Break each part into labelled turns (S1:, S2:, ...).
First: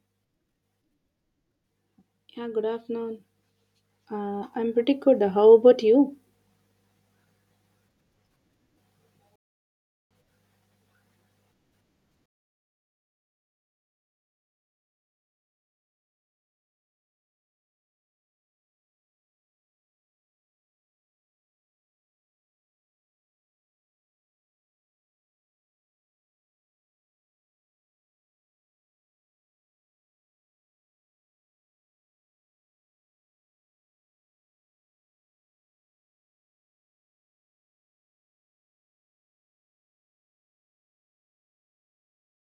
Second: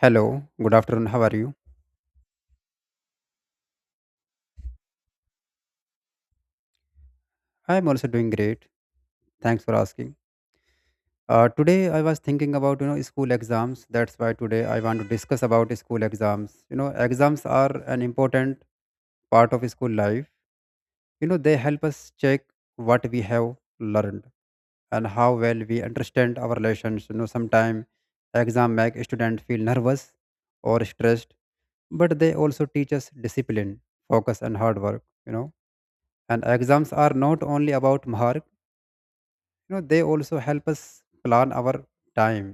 S1: Hello, good afternoon. How are you?
S2: Yeah, good afternoon. I'm pretty good. How about you?
S1: I am also doing great. Thanks for asking. Today I was thinking about school exams. That's why today I want to discuss about school exams. You know, exams are an important part of school life. You know, they help us check what we have learned and how well we understand our lessons. You know, sometimes exam make student feel nervous or stressed, but they also teach us discipline, focus, and hard work. You know, and exams are not only about mark, you know, they also help us plan our time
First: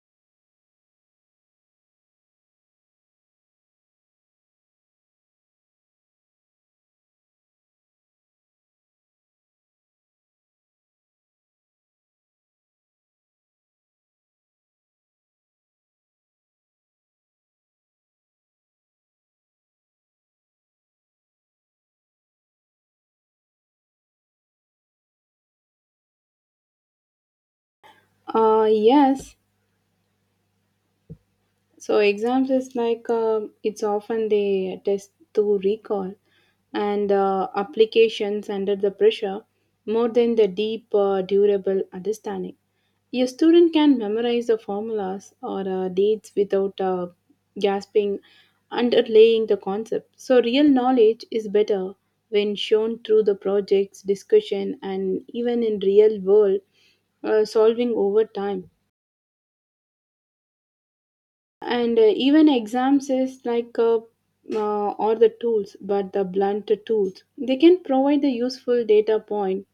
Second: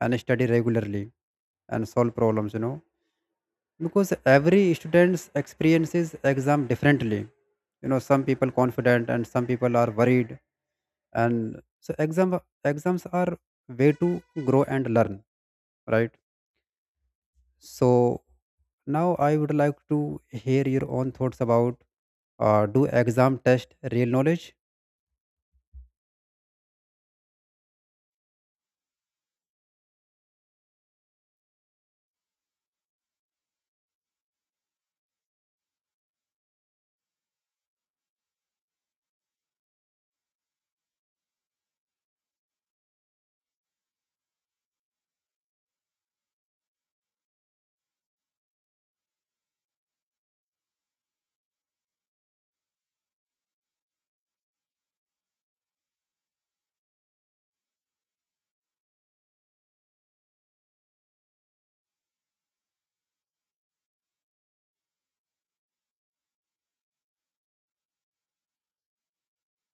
S1: and study regularly and solve problems, you know, because every students experiences exam differently, you know, some people confident and some people are worried. And so exams are way to grow and learn, right? So now I would like to hear your own thoughts about, do exam test real knowledge.
S2: Yes, so exams is like it's often they test to recall and applications under the pressure more than the deep durable understanding. A student can memorize the formulas or dates without gasping underlaying the concept. So real knowledge is better when shown through the projects, discussion, and even in real world solving over time, and even exams is like or the tools, but the blunt tools they can provide the useful data point,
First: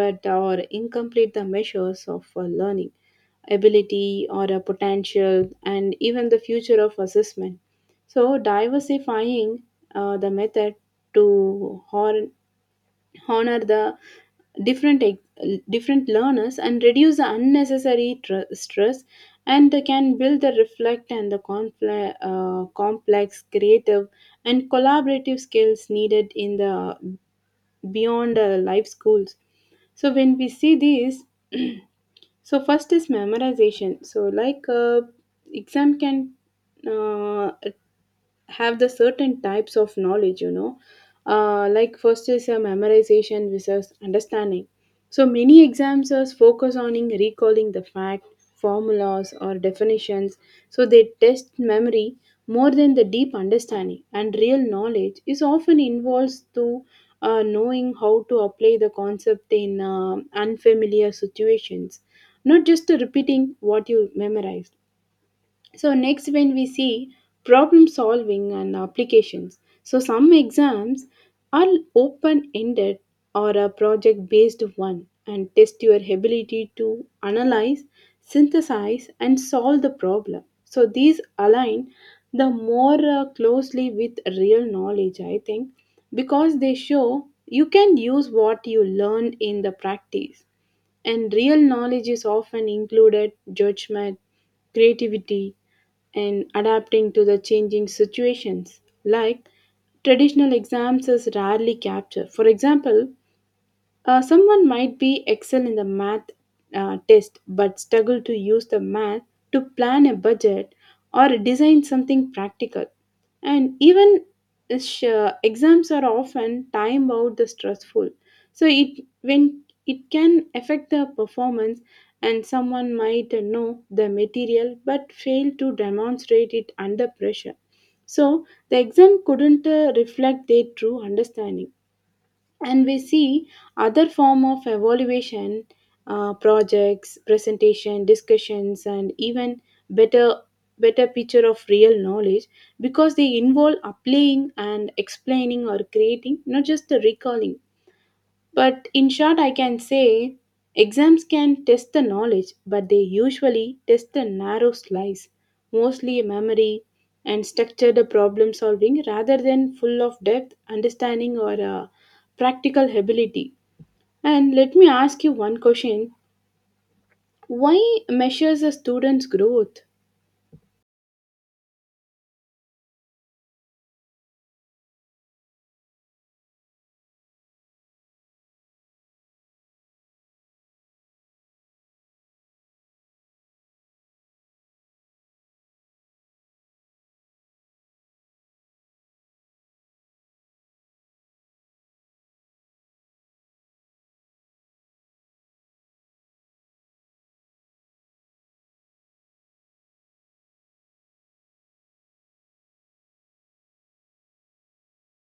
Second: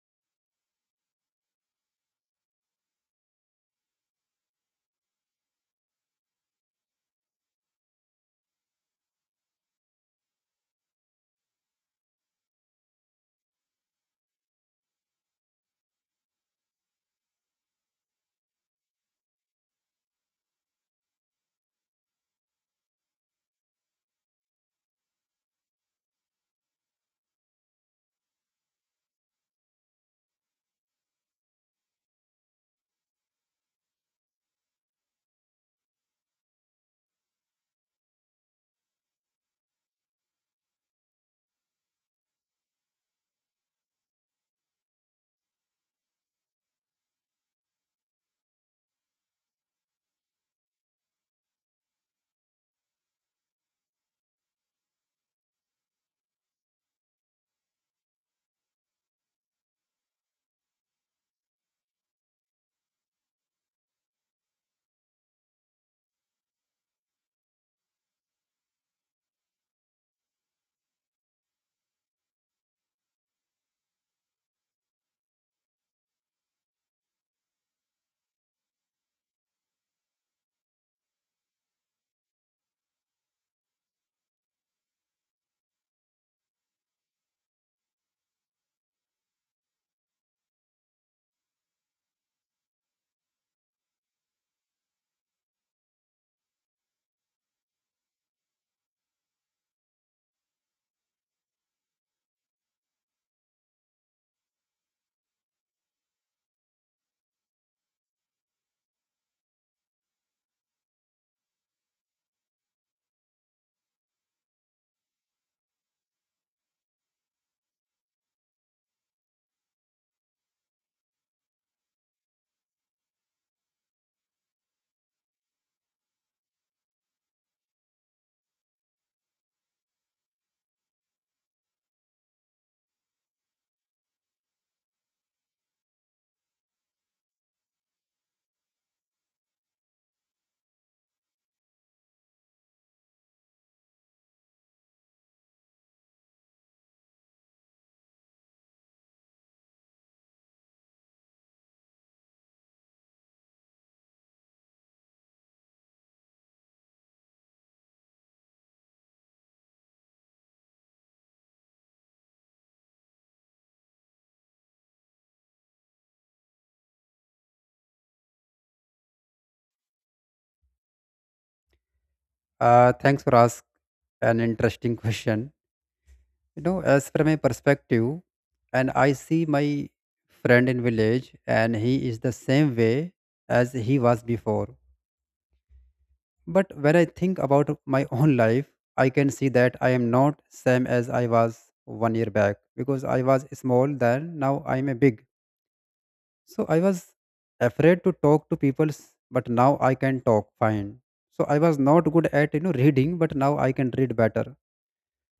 S2: but or incomplete the measures of learning ability or a potential and even the future of assessment. So diversifying the method to hone honor the different different learners and reduce the unnecessary stress, and they can build the reflect and the complex, creative, and collaborative skills needed in the beyond life schools. So when we see these so first is memorization. So like exam can uh, have the certain types of knowledge, like first is a memorization versus understanding. So many examiners focus on in recalling the fact, formulas, or definitions. So they test memory more than the deep understanding. And real knowledge is often involves to knowing how to apply the concept in unfamiliar situations, not just repeating what you memorized. So, next, when we see problem solving and applications, so some exams are open ended or a project based one and test your ability to analyze, synthesize, and solve the problem. So, these align the more closely with real knowledge, I think, because they show you can use what you learned in the practice, and real knowledge is often included judgment, creativity, and adapting to the changing situations, like traditional exams is rarely captured. For example, someone might be excel in the math test but struggle to use the math to plan a budget or design something practical. And even exams are often time out the stressful. So it when it can affect the performance, and someone might know the material but fail to demonstrate it under pressure. So the exam couldn't reflect their true understanding. And we see other form of evaluation, projects, presentation, discussions, and even better picture of real knowledge, because they involve applying and explaining or creating, not just the recalling. But in short, I can say exams can test the knowledge, but they usually test the narrow slice, mostly memory and structured problem solving, rather than full of depth, understanding, or practical ability. And let me ask you one question, why measures a student's growth?
S1: Thanks for asking an interesting question. You know, as from a perspective, and I see my friend in village, and he is the same way as he was before. But when I think about my own life, I can see that I am not same as I was 1 year back because I was small then. Now I am a big. So I was afraid to talk to people, but now I can talk fine. So I was not good at reading, but now I can read better.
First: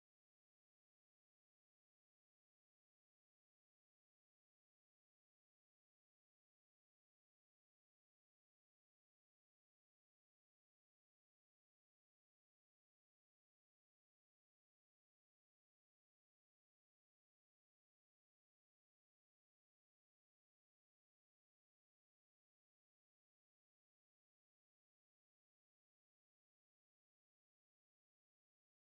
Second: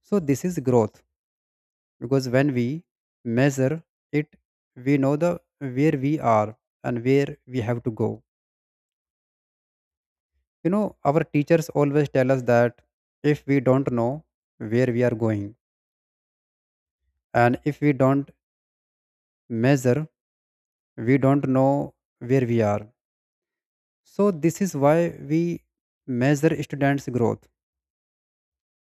S1: So this is growth because when we measure it, we know the where we are and where we have to go. You know, our teachers always tell us that if we don't know where we are going and if we don't measure, we don't know where we are. So this is why we measure students' growth.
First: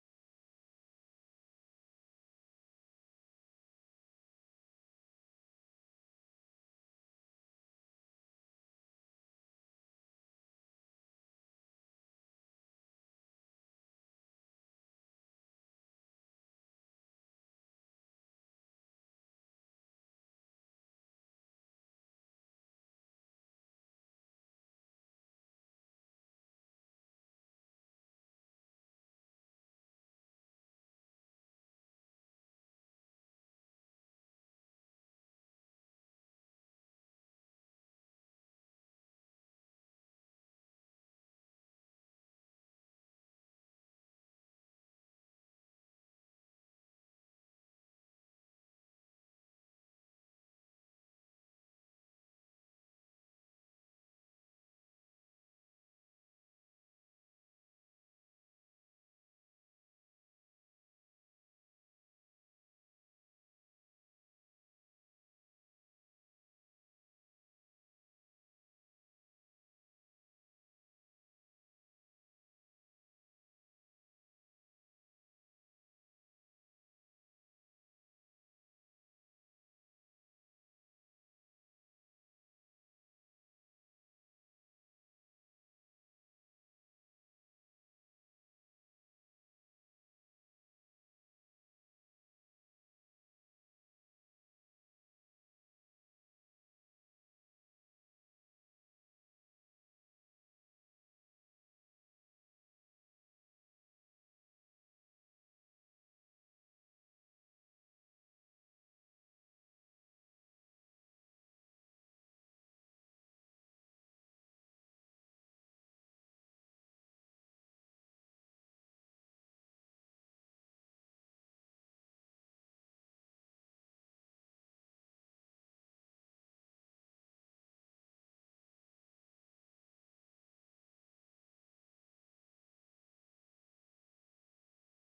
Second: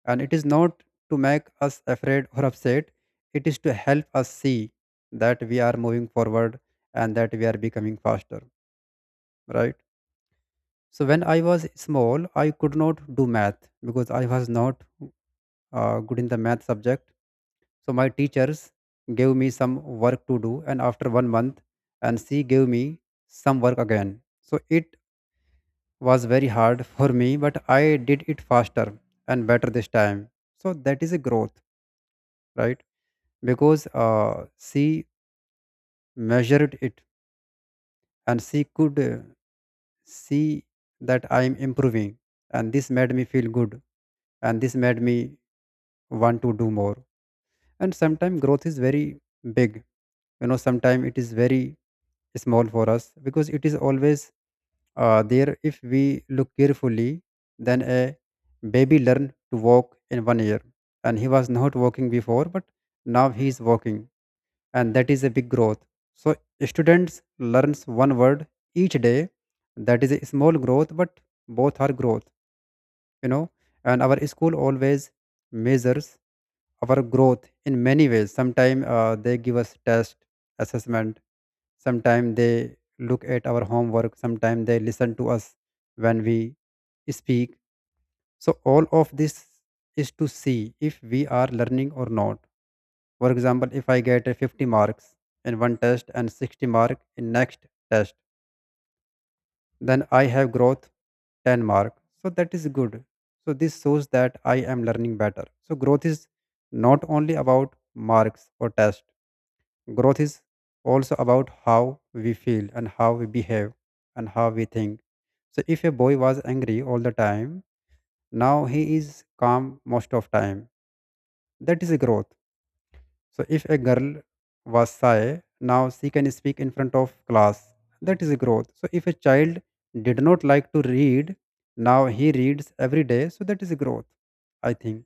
S1: And it is not to make us afraid or upset. It is to help us see that we are moving forward and that we are becoming faster, right? So when I was small, I could not do math because I was not good in the math subject. So my teachers gave me some work to do, and after 1 month, and she gave me some work again. So it was very hard for me, but I did it faster and better this time. So that is a growth, right? Because she measured it and she could see that I am improving. And this made me feel good. And this made me want to do more. And sometimes growth is very big. You know, sometimes it is very small for us because it is always there. If we look carefully, then a baby learned to walk in 1 year. And he was not walking before, but now he is walking and that is a big growth. So students learns one word each day. That is a small growth, but both are growth, you know. And our school always measures our growth in many ways. Sometimes they give us test assessment. Sometimes they look at our homework. Sometimes they listen to us when we speak. So all of this is to see if we are learning or not. For example, if I get a 50 marks in one test and 60 mark in next test, then I have growth 10 mark. So that is good. So this shows that I am learning better. So growth is not only about marks or test. Growth is also about how we feel and how we behave and how we think. So if a boy was angry all the time, now he is calm most of time. That is a growth. So if a girl was shy, now she can speak in front of class. That is growth. So if a child did not like to read, now he reads every day. So that is growth, I think.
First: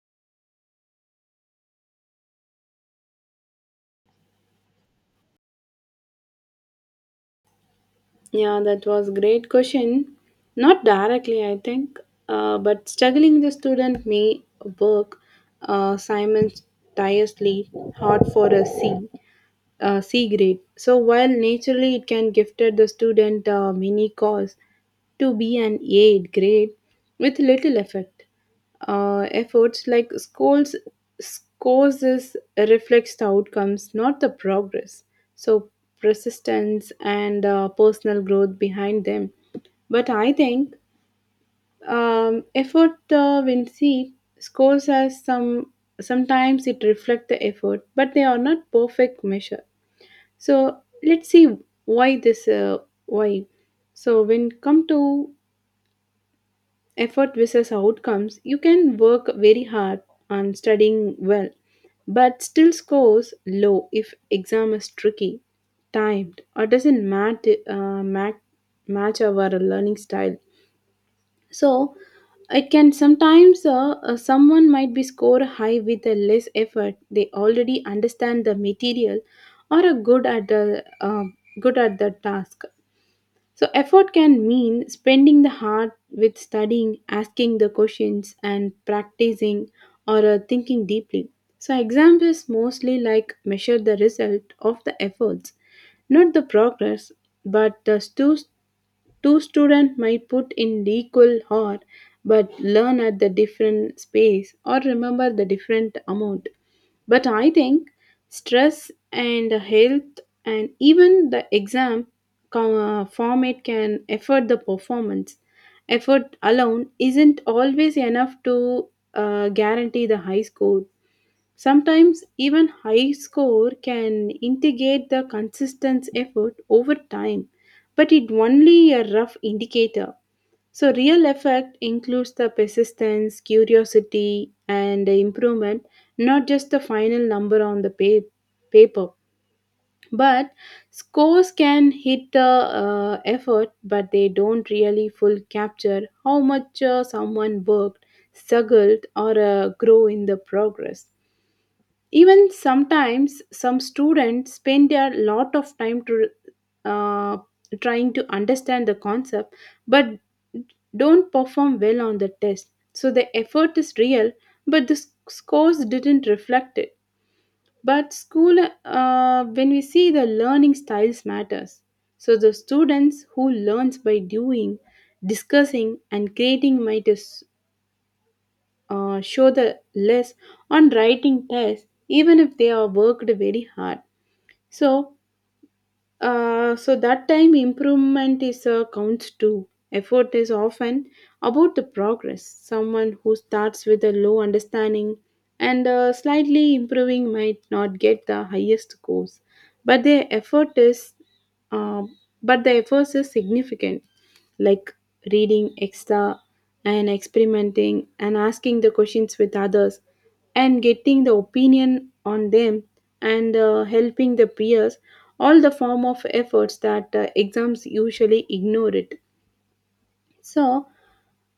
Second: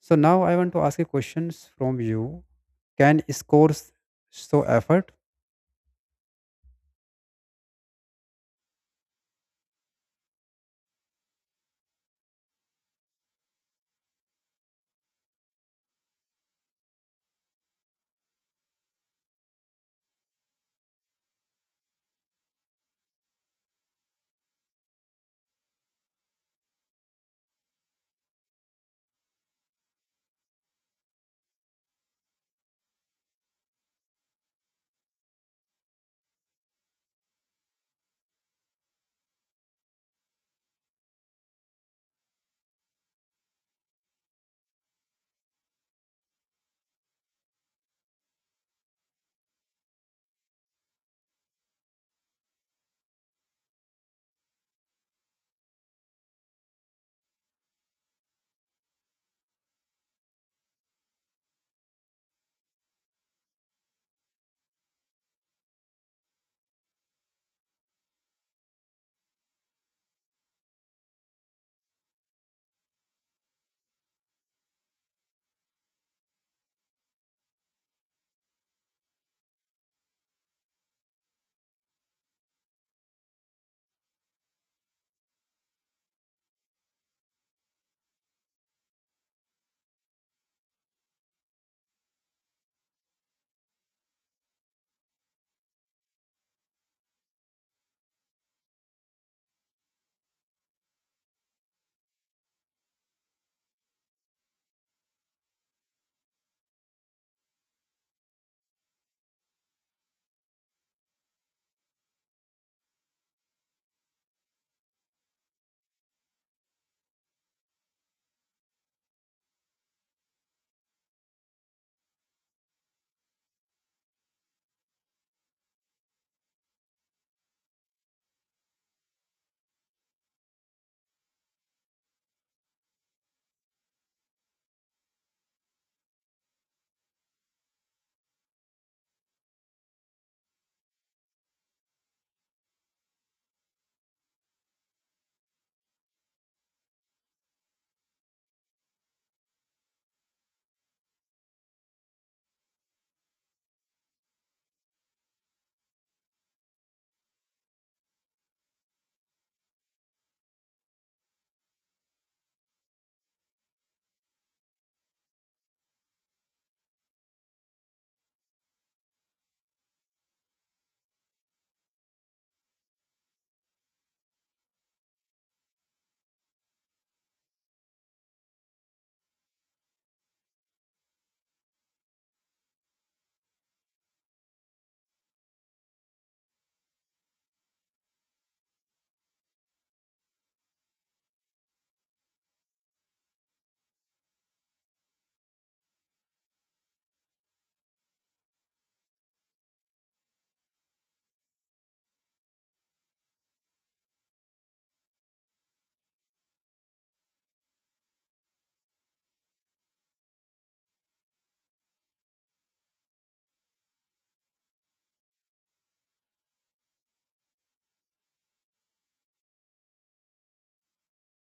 S1: So now I want to ask a questions from you. Can scores show effort?
S2: Yeah, that was great question. Not directly, I think, but struggling the student may work Simon tirelessly hard for a C grade. So while naturally it can gifted the student a mini course to be an A grade with little effect. Efforts like schools scores is reflects the outcomes, not the progress. So persistence and personal growth behind them. But I think effort when see scores as sometimes it reflect the effort, but they are not perfect measure. So let's see why this, why so when come to effort versus outcomes, you can work very hard on studying well, but still scores low if exam is tricky, timed, or doesn't match our learning style. So it can sometimes, someone might be score high with a less effort, they already understand the material or are good at the task. So, effort can mean spending the heart with studying, asking the questions, and practicing, or thinking deeply. So, exams is mostly like measure the result of the efforts, not the progress, but the two students might put in the equal hour but learn at the different space or remember the different amount. But I think stress and health and even the exam format can affect the performance. Effort alone isn't always enough to guarantee the high score. Sometimes even high score can integrate the consistent effort over time, but it only a rough indicator. So, real effect includes the persistence, curiosity, and the improvement, not just the final number on the paper. But scores can hit the effort, but they don't really full capture how much someone worked, struggled, or grow in the progress. Even sometimes, some students spend a lot of time to uh, trying to understand the concept, but don't perform well on the test. So the effort is real, but the scores didn't reflect it. But school, when we see the learning styles matters. So the students who learns by doing, discussing, and creating might is show the less on writing tests, even if they are worked very hard. So that time improvement is counts too. Effort is often about the progress. Someone who starts with a low understanding and slightly improving might not get the highest scores, but their effort is uh, but the effort is significant, like reading extra and experimenting and asking the questions with others and getting the opinion on them and helping the peers, all the form of efforts that exams usually ignore it. So,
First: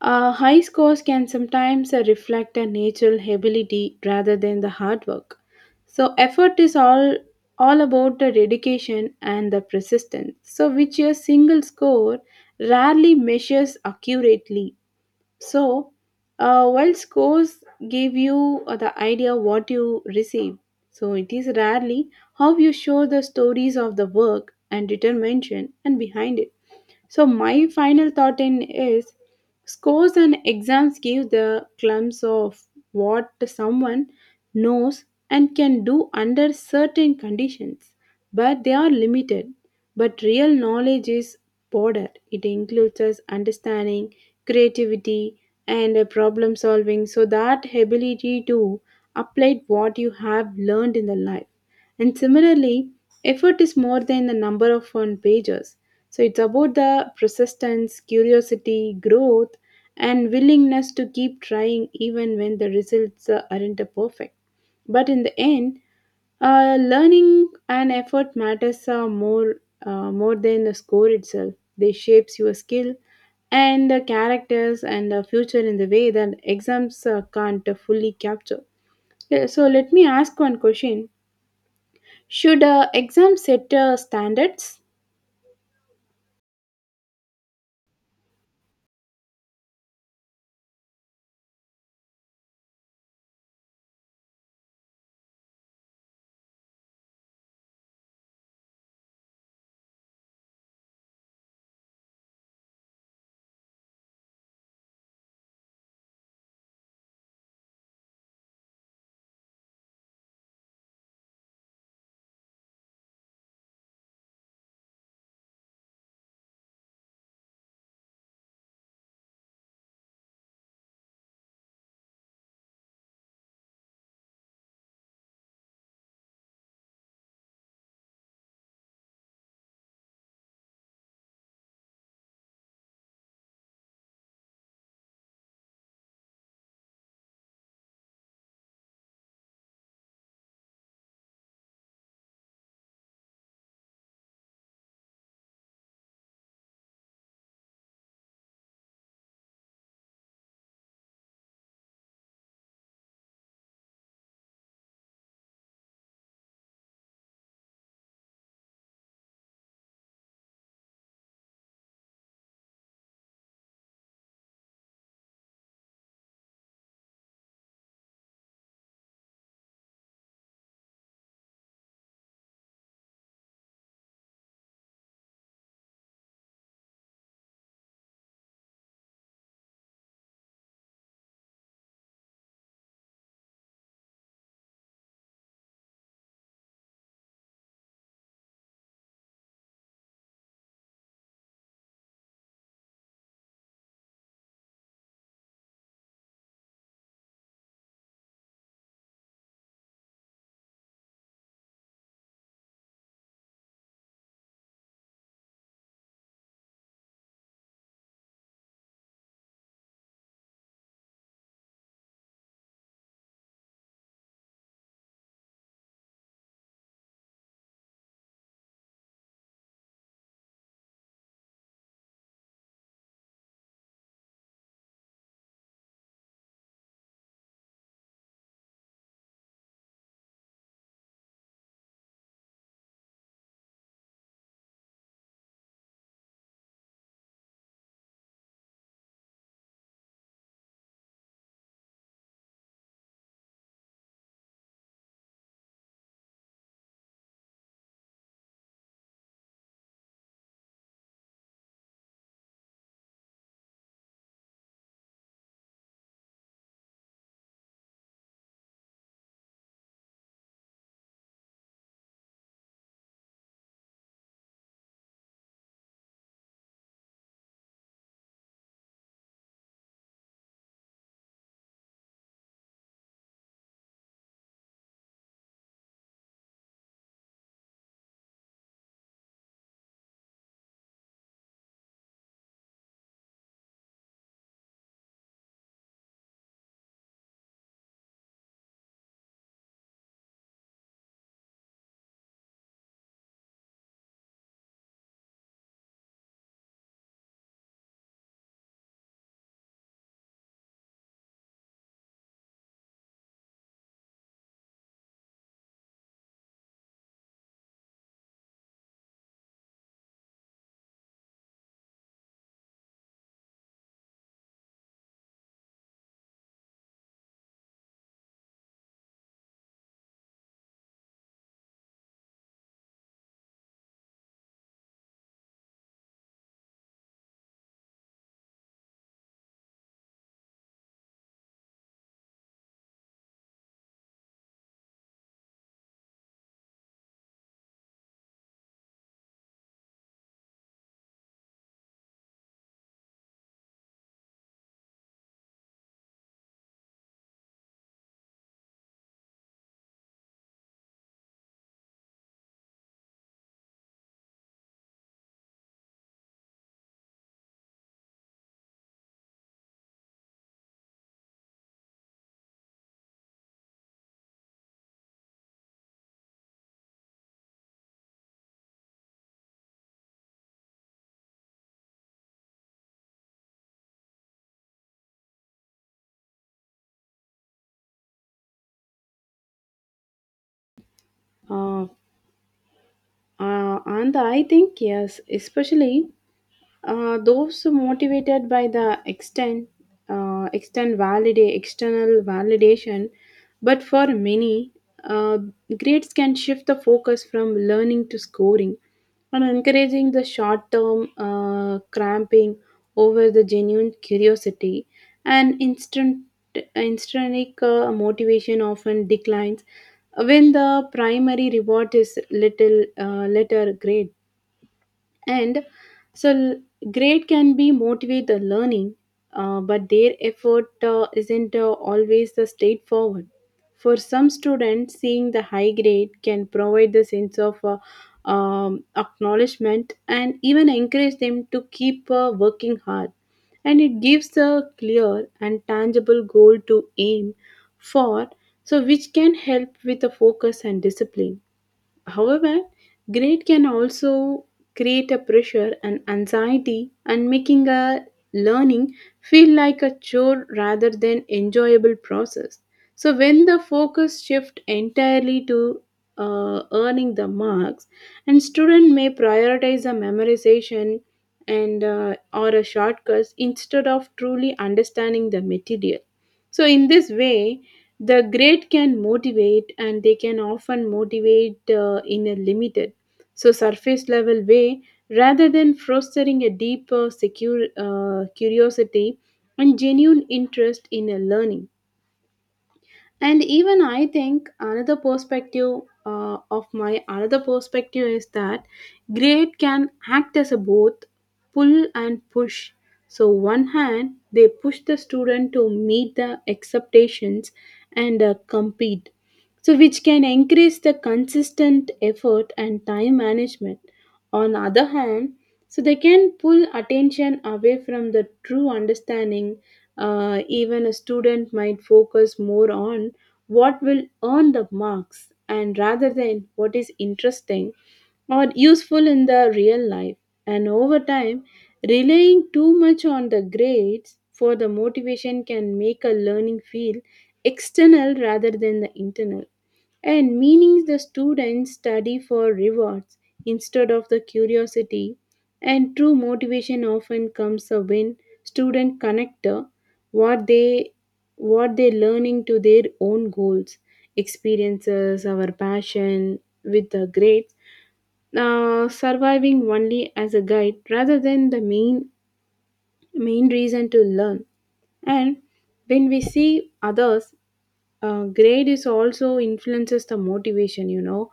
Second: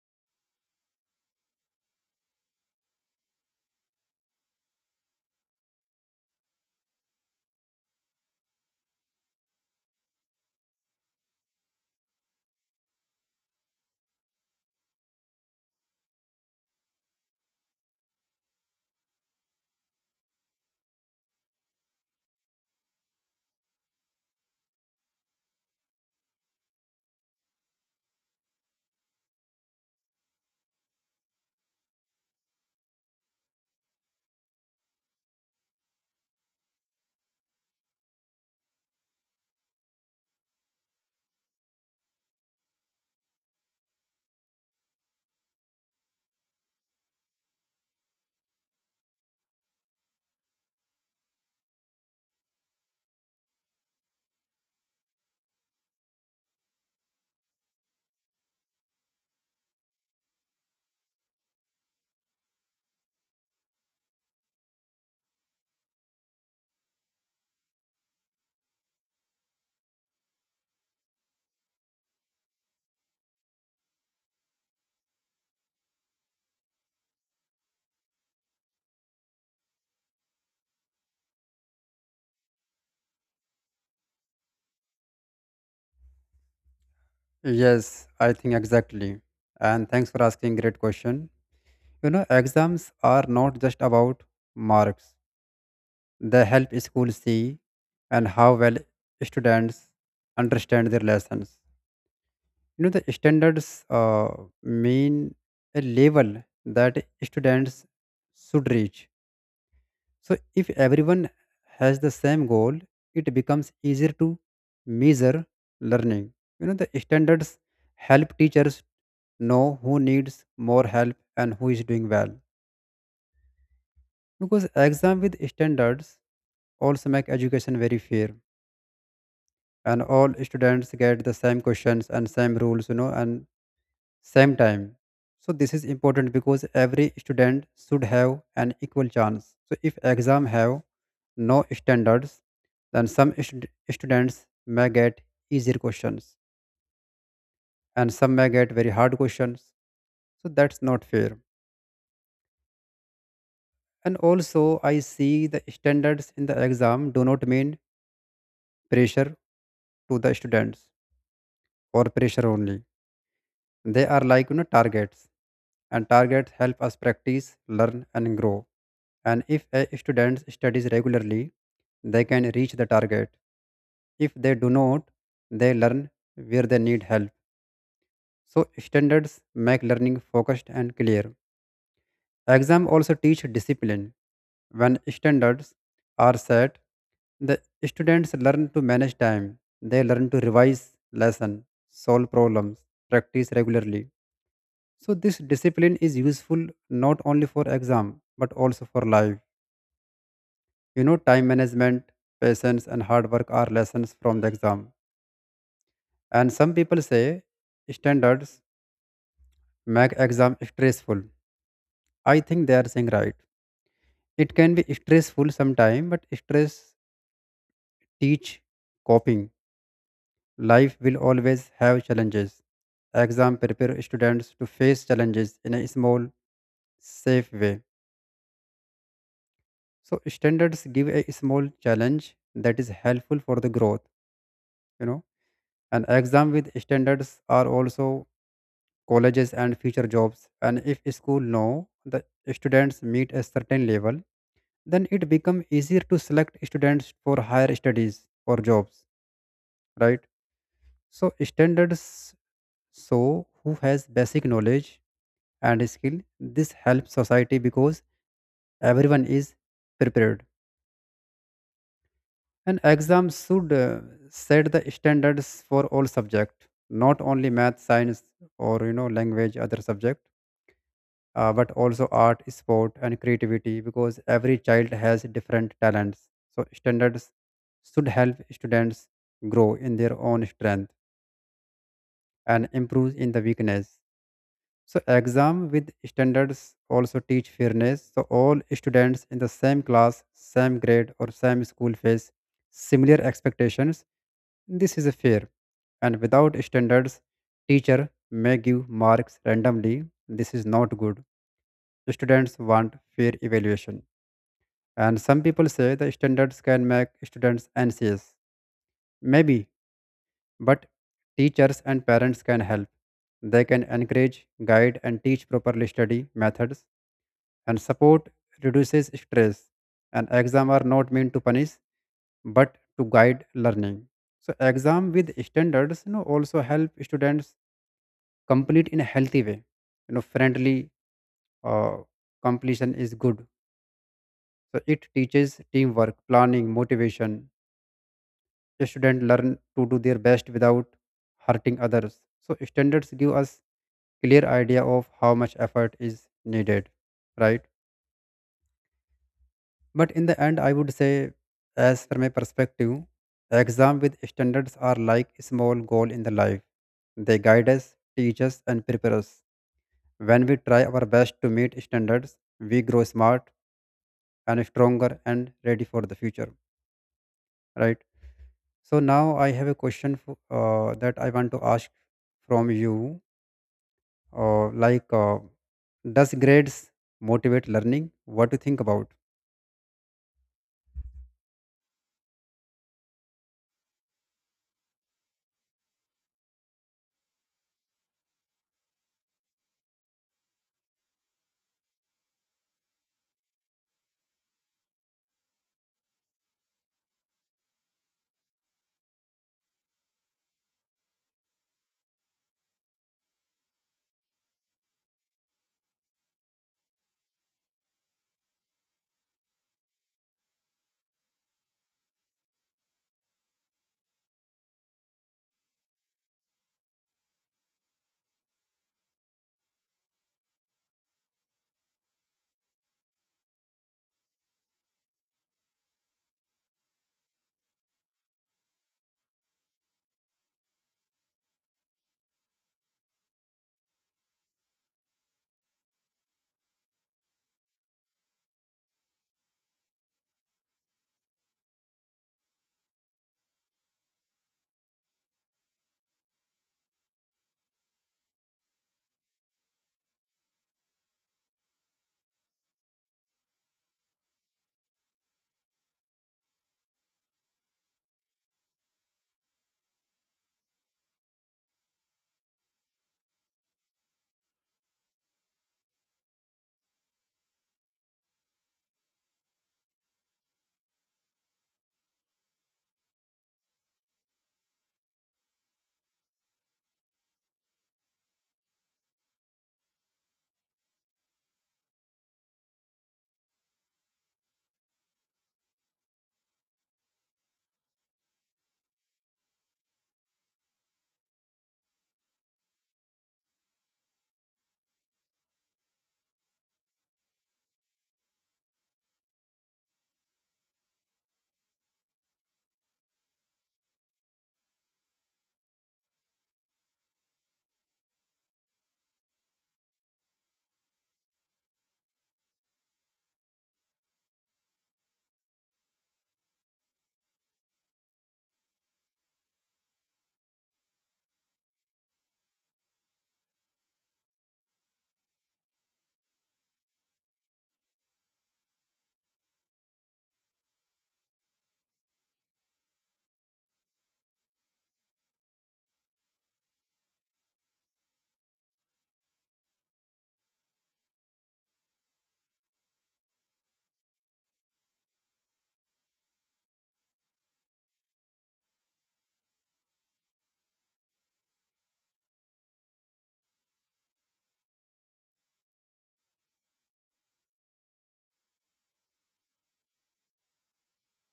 S2: high scores can sometimes reflect a natural ability rather than the hard work. So, effort is all about the dedication and the persistence, so which a single score rarely measures accurately. So, while scores give you the idea what you receive, so it is rarely how you show the stories of the work and determination and behind it. So my final thought in is scores and exams give the clumps of what someone knows and can do under certain conditions, but they are limited. But real knowledge is broader. It includes us understanding, creativity, and problem solving, so that ability to apply what you have learned in the life. And similarly, effort is more than the number of on pages. So it's about the persistence, curiosity, growth, and willingness to keep trying even when the results aren't perfect. But in the end, learning and effort matters more than the score itself. They shapes your skill and the characters and the future in the way that exams can't fully capture. Yeah, so let me ask one question. Should exams set standards?
S1: Yes, I think exactly. And thanks for asking great question. You know, exams are not just about marks. They help schools see and how well students understand their lessons. You know, the standards mean a level that students should reach. So, if everyone has the same goal, it becomes easier to measure learning. You know, the standards help teachers know who needs more help and who is doing well. Because exam with standards also make education very fair. And all students get the same questions and same rules, you know, and same time. So this is important because every student should have an equal chance. So if exam have no standards, then students may get easier questions and some may get very hard questions. So that's not fair. And also I see the standards in the exam do not mean pressure to the students or pressure only. They are like, you know, targets, and targets help us practice, learn, and grow. And if a student studies regularly, they can reach the target. If they do not, they learn where they need help. So standards make learning focused and clear. Exam also teach discipline. When standards are set, the students learn to manage time. They learn to revise lesson, solve problems, practice regularly. So this discipline is useful not only for exam but also for life. You know, time management, patience, and hard work are lessons from the exam. And some people say standards make exam stressful. I think they are saying right. It can be stressful sometime, but stress teach coping. Life will always have challenges. Exam prepare students to face challenges in a small, safe way. So standards give a small challenge that is helpful for the growth, you know. And exam with standards are also colleges and future jobs. And if school know the students meet a certain level, then it become easier to select students for higher studies or jobs, right? So standards show who has basic knowledge and skill. This helps society because everyone is prepared. And exams should set the standards for all subject, not only math, science, or you know language, other subject, but also art, sport, and creativity because every child has different talents. So standards should help students grow in their own strength and improve in the weakness. So exam with standards also teach fairness. So all students in the same class, same grade, or same school face similar expectations. This is fair. And without standards, teacher may give marks randomly. This is not good. Students want fair evaluation. And some people say the standards can make students anxious. Maybe, but teachers and parents can help. They can encourage, guide, and teach properly study methods. And support reduces stress. And exam are not meant to punish, but to guide learning. So exam with standards, you know, also help students complete in a healthy way, you know, friendly, uh, completion is good. So it teaches teamwork, planning, motivation. The student learn to do their best without hurting others. So standards give us clear idea of how much effort is needed, right? But in the end, I would say, as from a perspective, exam with standards are like a small goal in the life. They guide us, teach us and prepare us. When we try our best to meet standards, we grow smart and stronger and ready for the future, right? So now I have a question for, that I want to ask from you, uh, like uh, does grades motivate learning? What do you think about?
S2: Uh, and I think yes, especially those motivated by the extent, validate external validation, but for many, uh, grades can shift the focus from learning to scoring, and encouraging the short term cramping over the genuine curiosity. And instant intrinsic motivation often declines when the primary reward is little letter grade. And so, grade can be motivate the learning, but their effort isn't always the straightforward. For some students, seeing the high grade can provide the sense of acknowledgement and even encourage them to keep working hard. And it gives a clear and tangible goal to aim for, so which can help with the focus and discipline. However, grade can also create a pressure and anxiety, and making a learning feel like a chore rather than enjoyable process. So when the focus shift entirely to earning the marks, and student may prioritize a memorization and or a shortcuts instead of truly understanding the material. So in this way, the great can motivate, and they can often motivate in a limited, so surface level way, rather than fostering a deeper secure, curiosity and genuine interest in a learning. And even I think another perspective is that grade can act as a both pull and push. So one hand they push the student to meet the expectations and compete, so which can increase the consistent effort and time management. On other hand, so they can pull attention away from the true understanding, even a student might focus more on what will earn the marks, and rather than what is interesting or useful in the real life. And over time, relying too much on the grades for the motivation can make a learning feel external rather than the internal, and meaning the students study for rewards instead of the curiosity. And true motivation often comes when student connect, what they what they learning to their own goals, experiences, our passion, with the grades surviving only as a guide rather than the main reason to learn. And when we see others grade is also influences the motivation, you know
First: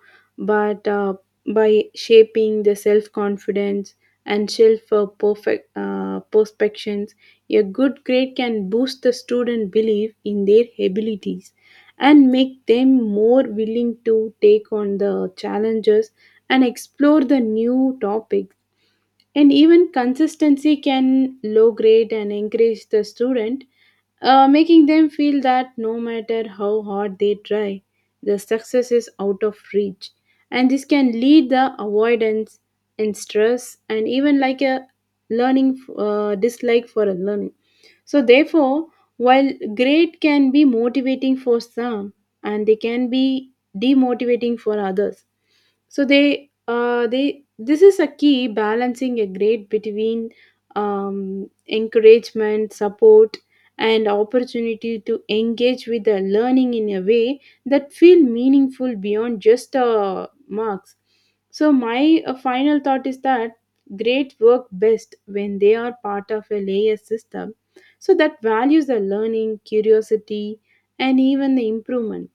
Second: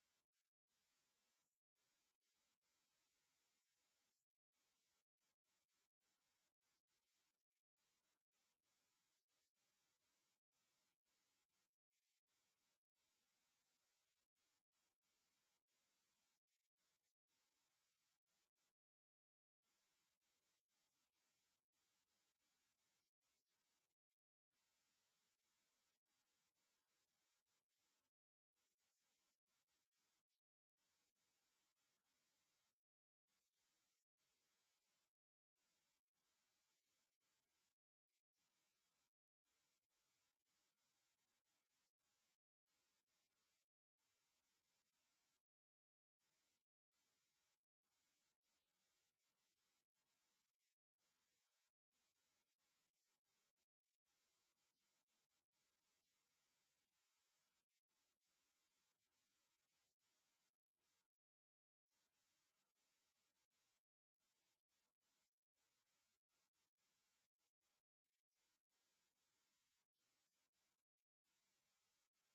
S2: but uh, by shaping the self confidence and self perfect perspectives. A good grade can boost the student belief in their abilities and make them more willing to take on the challenges and explore the new topics. And even consistency can low grade and encourage the student, making them feel that no matter how hard they try, the success is out of reach. And this can lead the avoidance and stress, and even like a learning dislike for a learning. So, therefore, while grade can be motivating for some, and they can be demotivating for others, so they this is a key balancing a grade between encouragement, support, and opportunity to engage with the learning in a way that feel meaningful beyond just marks. So my final thought is that grades work best when they are part of a layer system, so that values the learning curiosity and even the improvement,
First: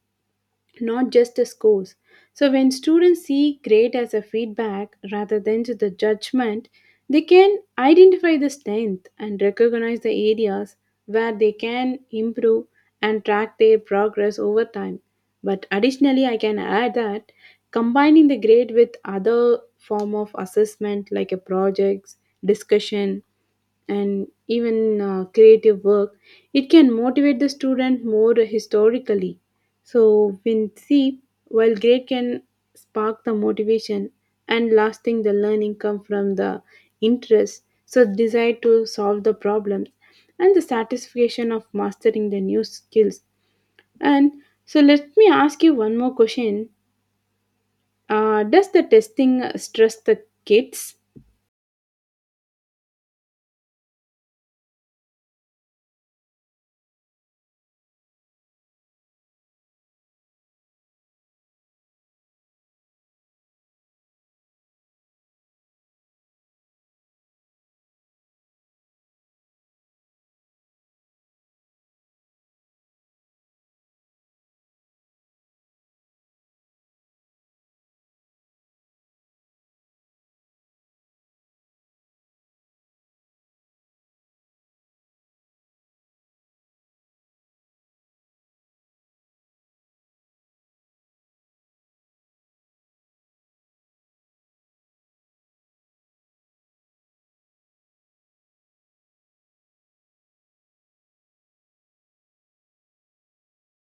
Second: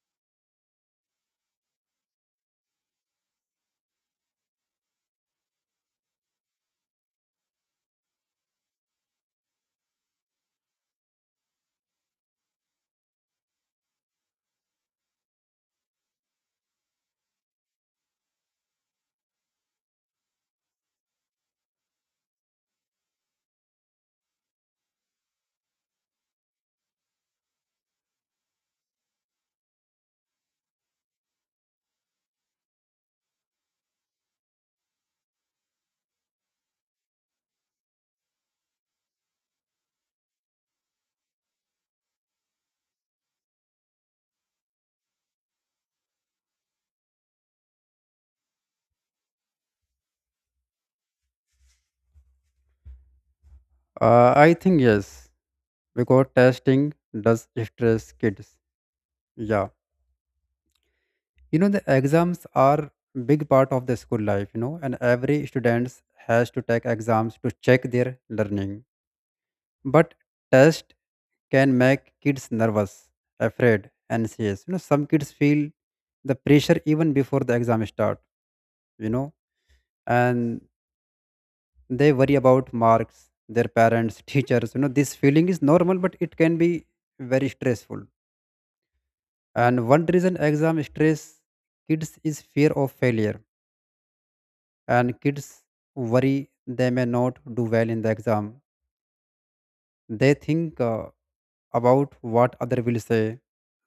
S2: not just the scores. So when students see grade as a feedback rather than to the judgment, they can identify the strength and recognize the areas where they can improve and track their progress over time. But additionally, I can add that combining the grade with other form of assessment like a projects, discussion, and even creative work, it can motivate the student more historically. So, when while grade can spark the motivation, and lasting the learning come from the interest, so desire to solve the problems and the satisfaction of mastering the new skills. And so, let me ask you one more question. Does the testing stress the kids?
S1: I think yes, because testing does stress kids, yeah. You know, the exams are big part of the school life, you know, and every student has to take exams to check their learning. But test can make kids nervous, afraid, anxious. You know, some kids feel the pressure even before the exam start, you know, and they worry about marks, their parents, teachers. You know, this feeling is normal, but it can be very stressful. And one reason exam stress kids is fear of failure. And kids worry they may not do well in the exam. They think about what other will say.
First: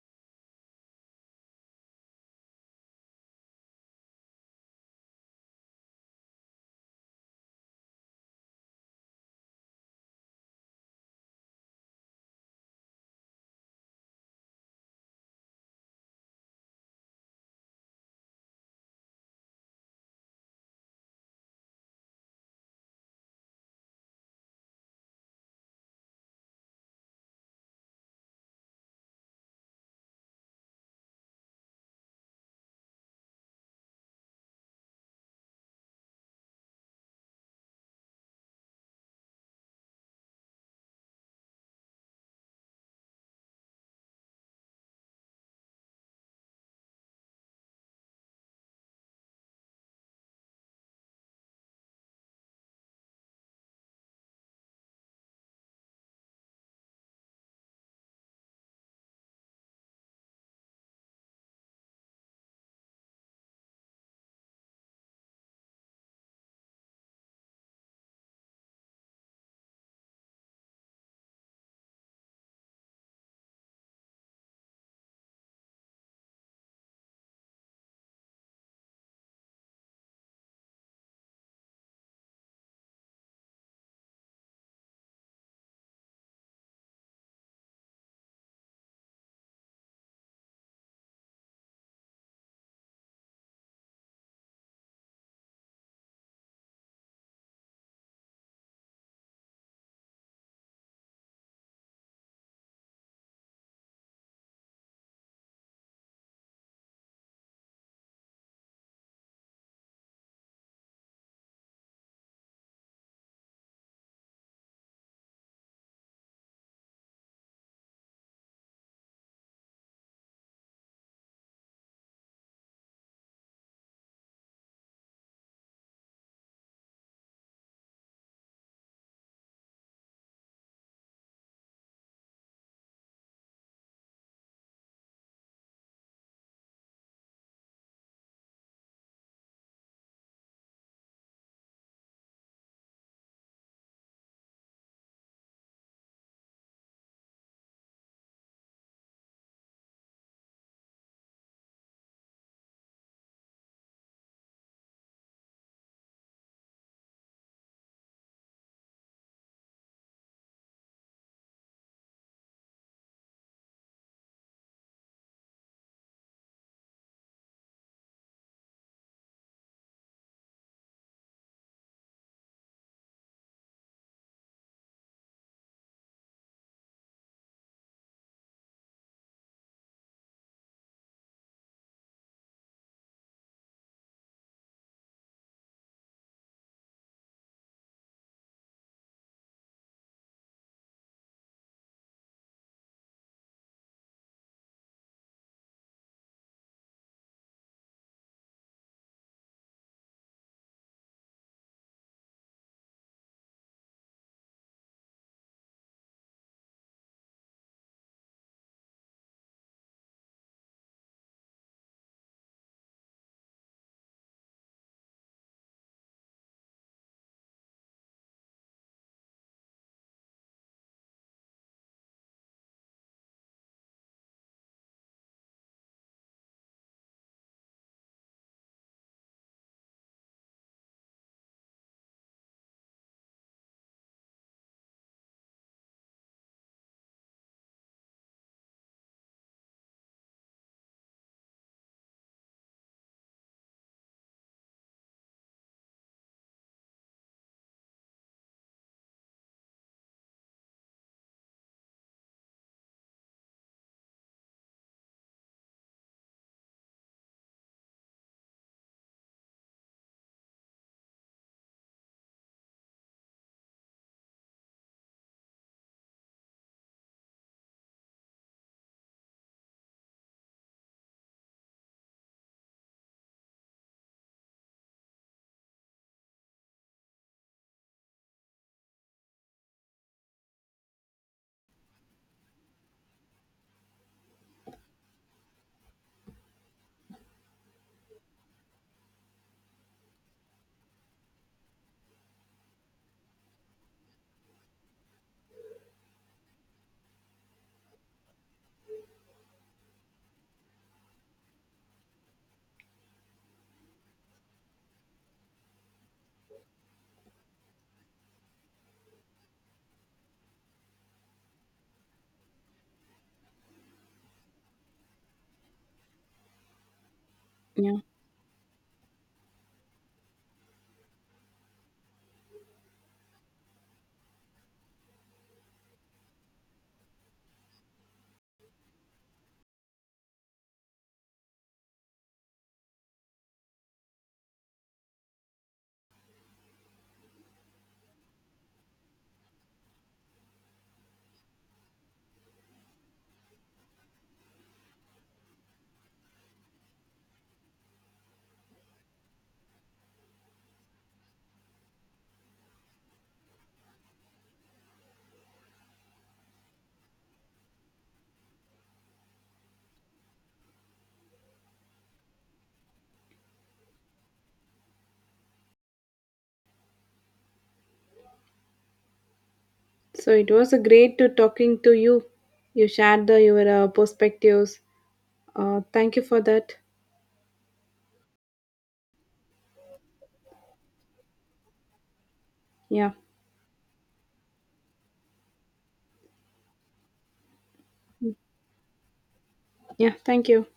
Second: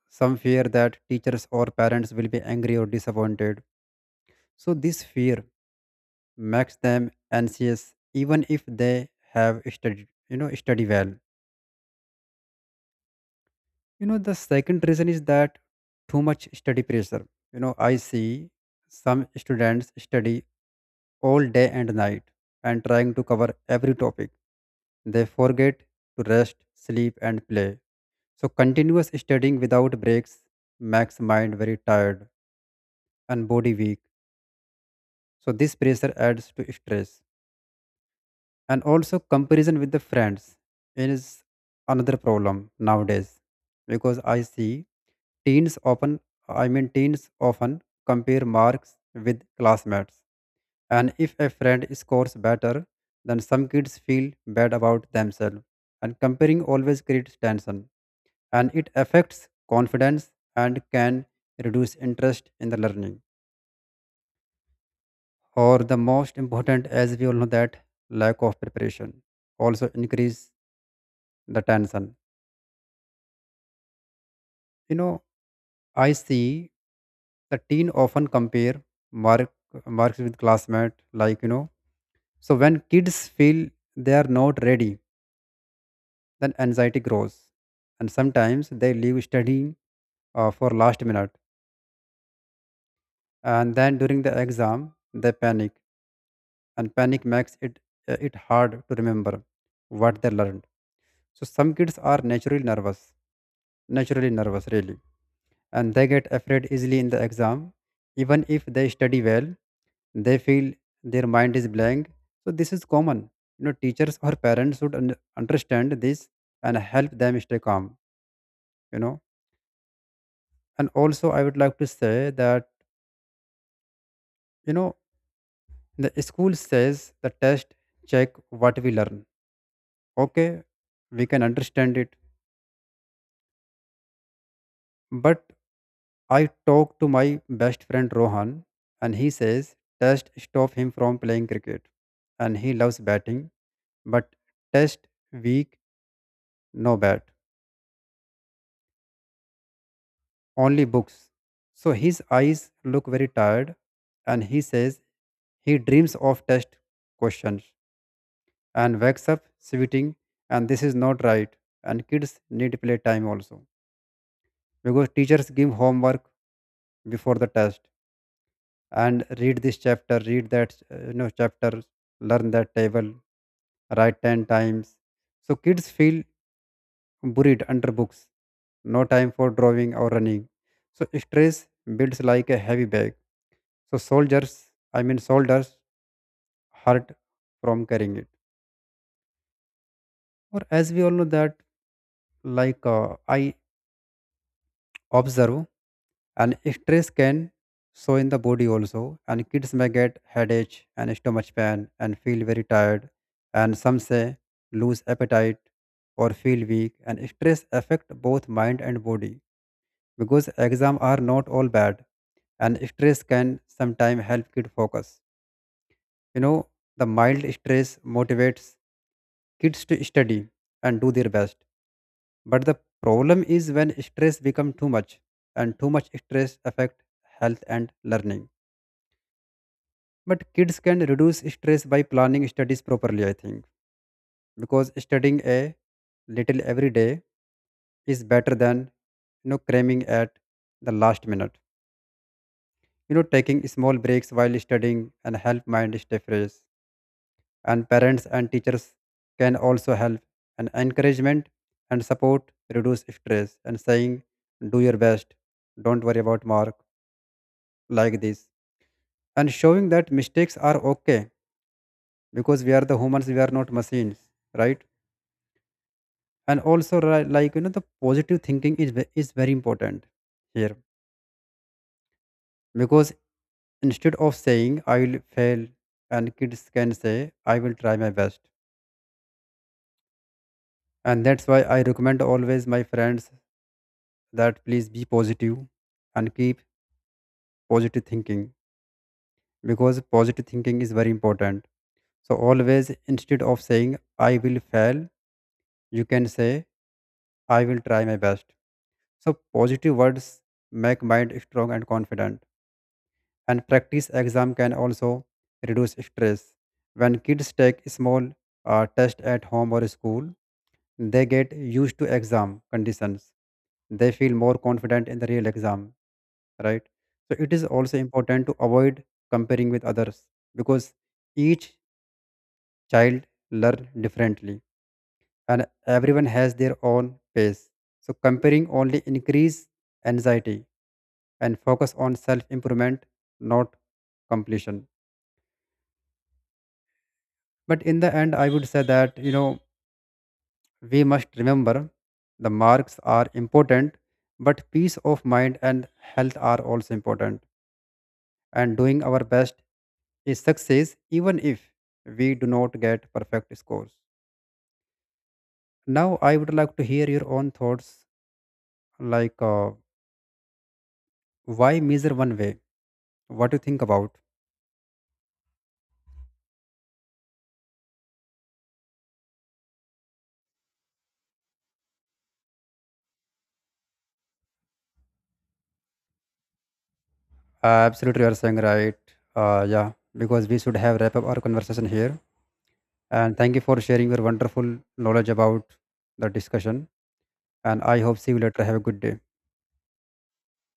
S1: Some fear that teachers or parents will be angry or disappointed. So this fear makes them anxious even if they have studied, you know, study well. You know, the second reason is that too much study pressure. You know, I see some students study all day and night and trying to cover every topic. They forget to rest, sleep and play. So continuous studying without breaks makes mind very tired and body weak. So this pressure adds to stress, and also comparison with the friends is another problem nowadays, because I see teens often teens often compare marks with classmates, and if a friend scores better, then some kids feel bad about themselves. And comparing always creates tension, and it affects confidence and can reduce interest in the learning. Or the most important, as we all know, that lack of preparation also increase the tension. You know, I see the teen often compare mark marks with classmate, like you know. So when kids feel they are not ready, then anxiety grows, and sometimes they leave studying for last minute, and then during the exam they panic, and panic makes it hard to remember what they learned. So some kids are naturally nervous really, and they get afraid easily in the exam. Even if they study well, they feel their mind is blank. So this is common. You know, teachers or parents should understand this and help them stay calm, you know and also I would like to say that, you know the school says the test check what we learn. Okay, we can understand it, but I talked to my best friend Rohan, and he says test stop him from playing cricket, and he loves batting. But test week, no bat, only books. So his eyes look very tired, and he says he dreams of test questions and wakes up sweating, and this is not right. And kids need playtime also, because teachers give homework before the test, and read this chapter, read that chapter, learn that table, write 10 times. So kids feel buried under books, no time for drawing or running. So stress builds like a heavy bag. So soldiers, soldiers, hurt from carrying it. Or as we all know that, I observe, and stress can show in the body also, and kids may get headache and stomach pain and feel very tired, and some say lose appetite or feel weak. And stress affect both mind and body, because exam are not all bad, and stress can sometimes help kid focus. You know, the mild stress motivates kids to study and do their best. But the problem is when stress becomes too much, and too much stress affect health and learning. But kids can reduce stress by planning studies properly, I think. Because studying a little every day is better than, cramming at the last minute. You know, taking small breaks while studying and help mind stay fresh. And parents and teachers can also help, and encouragement and support reduce stress, and saying do your best, don't worry about mark, like this, and showing that mistakes are okay, because we are the humans, we are not machines, right? And also the positive thinking is is very important here, because instead of saying I will fail, and kids can say I will try my best. And that's why I recommend always my friends that please be positive and keep positive thinking, because positive thinking is very important. So, always instead of saying I will fail, you can say I will try my best. So, positive words make mind strong and confident. And practice exam can also reduce stress. When kids take small test at home or school, they get used to exam conditions. They feel more confident in the real exam, right? So it is also
S2: Yeah.
S1: important to avoid comparing with others, because each child learn differently and everyone has their own pace. So comparing only increase anxiety, and focus on self improvement, not completion. But in the end, I would say that, you know, we must remember the marks are important, but peace of mind and health are also important. And doing our best is success, even if we do not get perfect scores. Now, I would like to hear your own thoughts, like uh, why measure one way? What do you think about?
S2: So it was a great to talking to you. You shared your perspectives. Thank you for that.
S1: Absolutely, you are saying right. Yeah, because we should have wrap up our conversation here.
S2: Yeah.
S1: And thank you for sharing your wonderful knowledge about the discussion. And I hope see you later. Have a good day.
S2: Yeah. Thank you.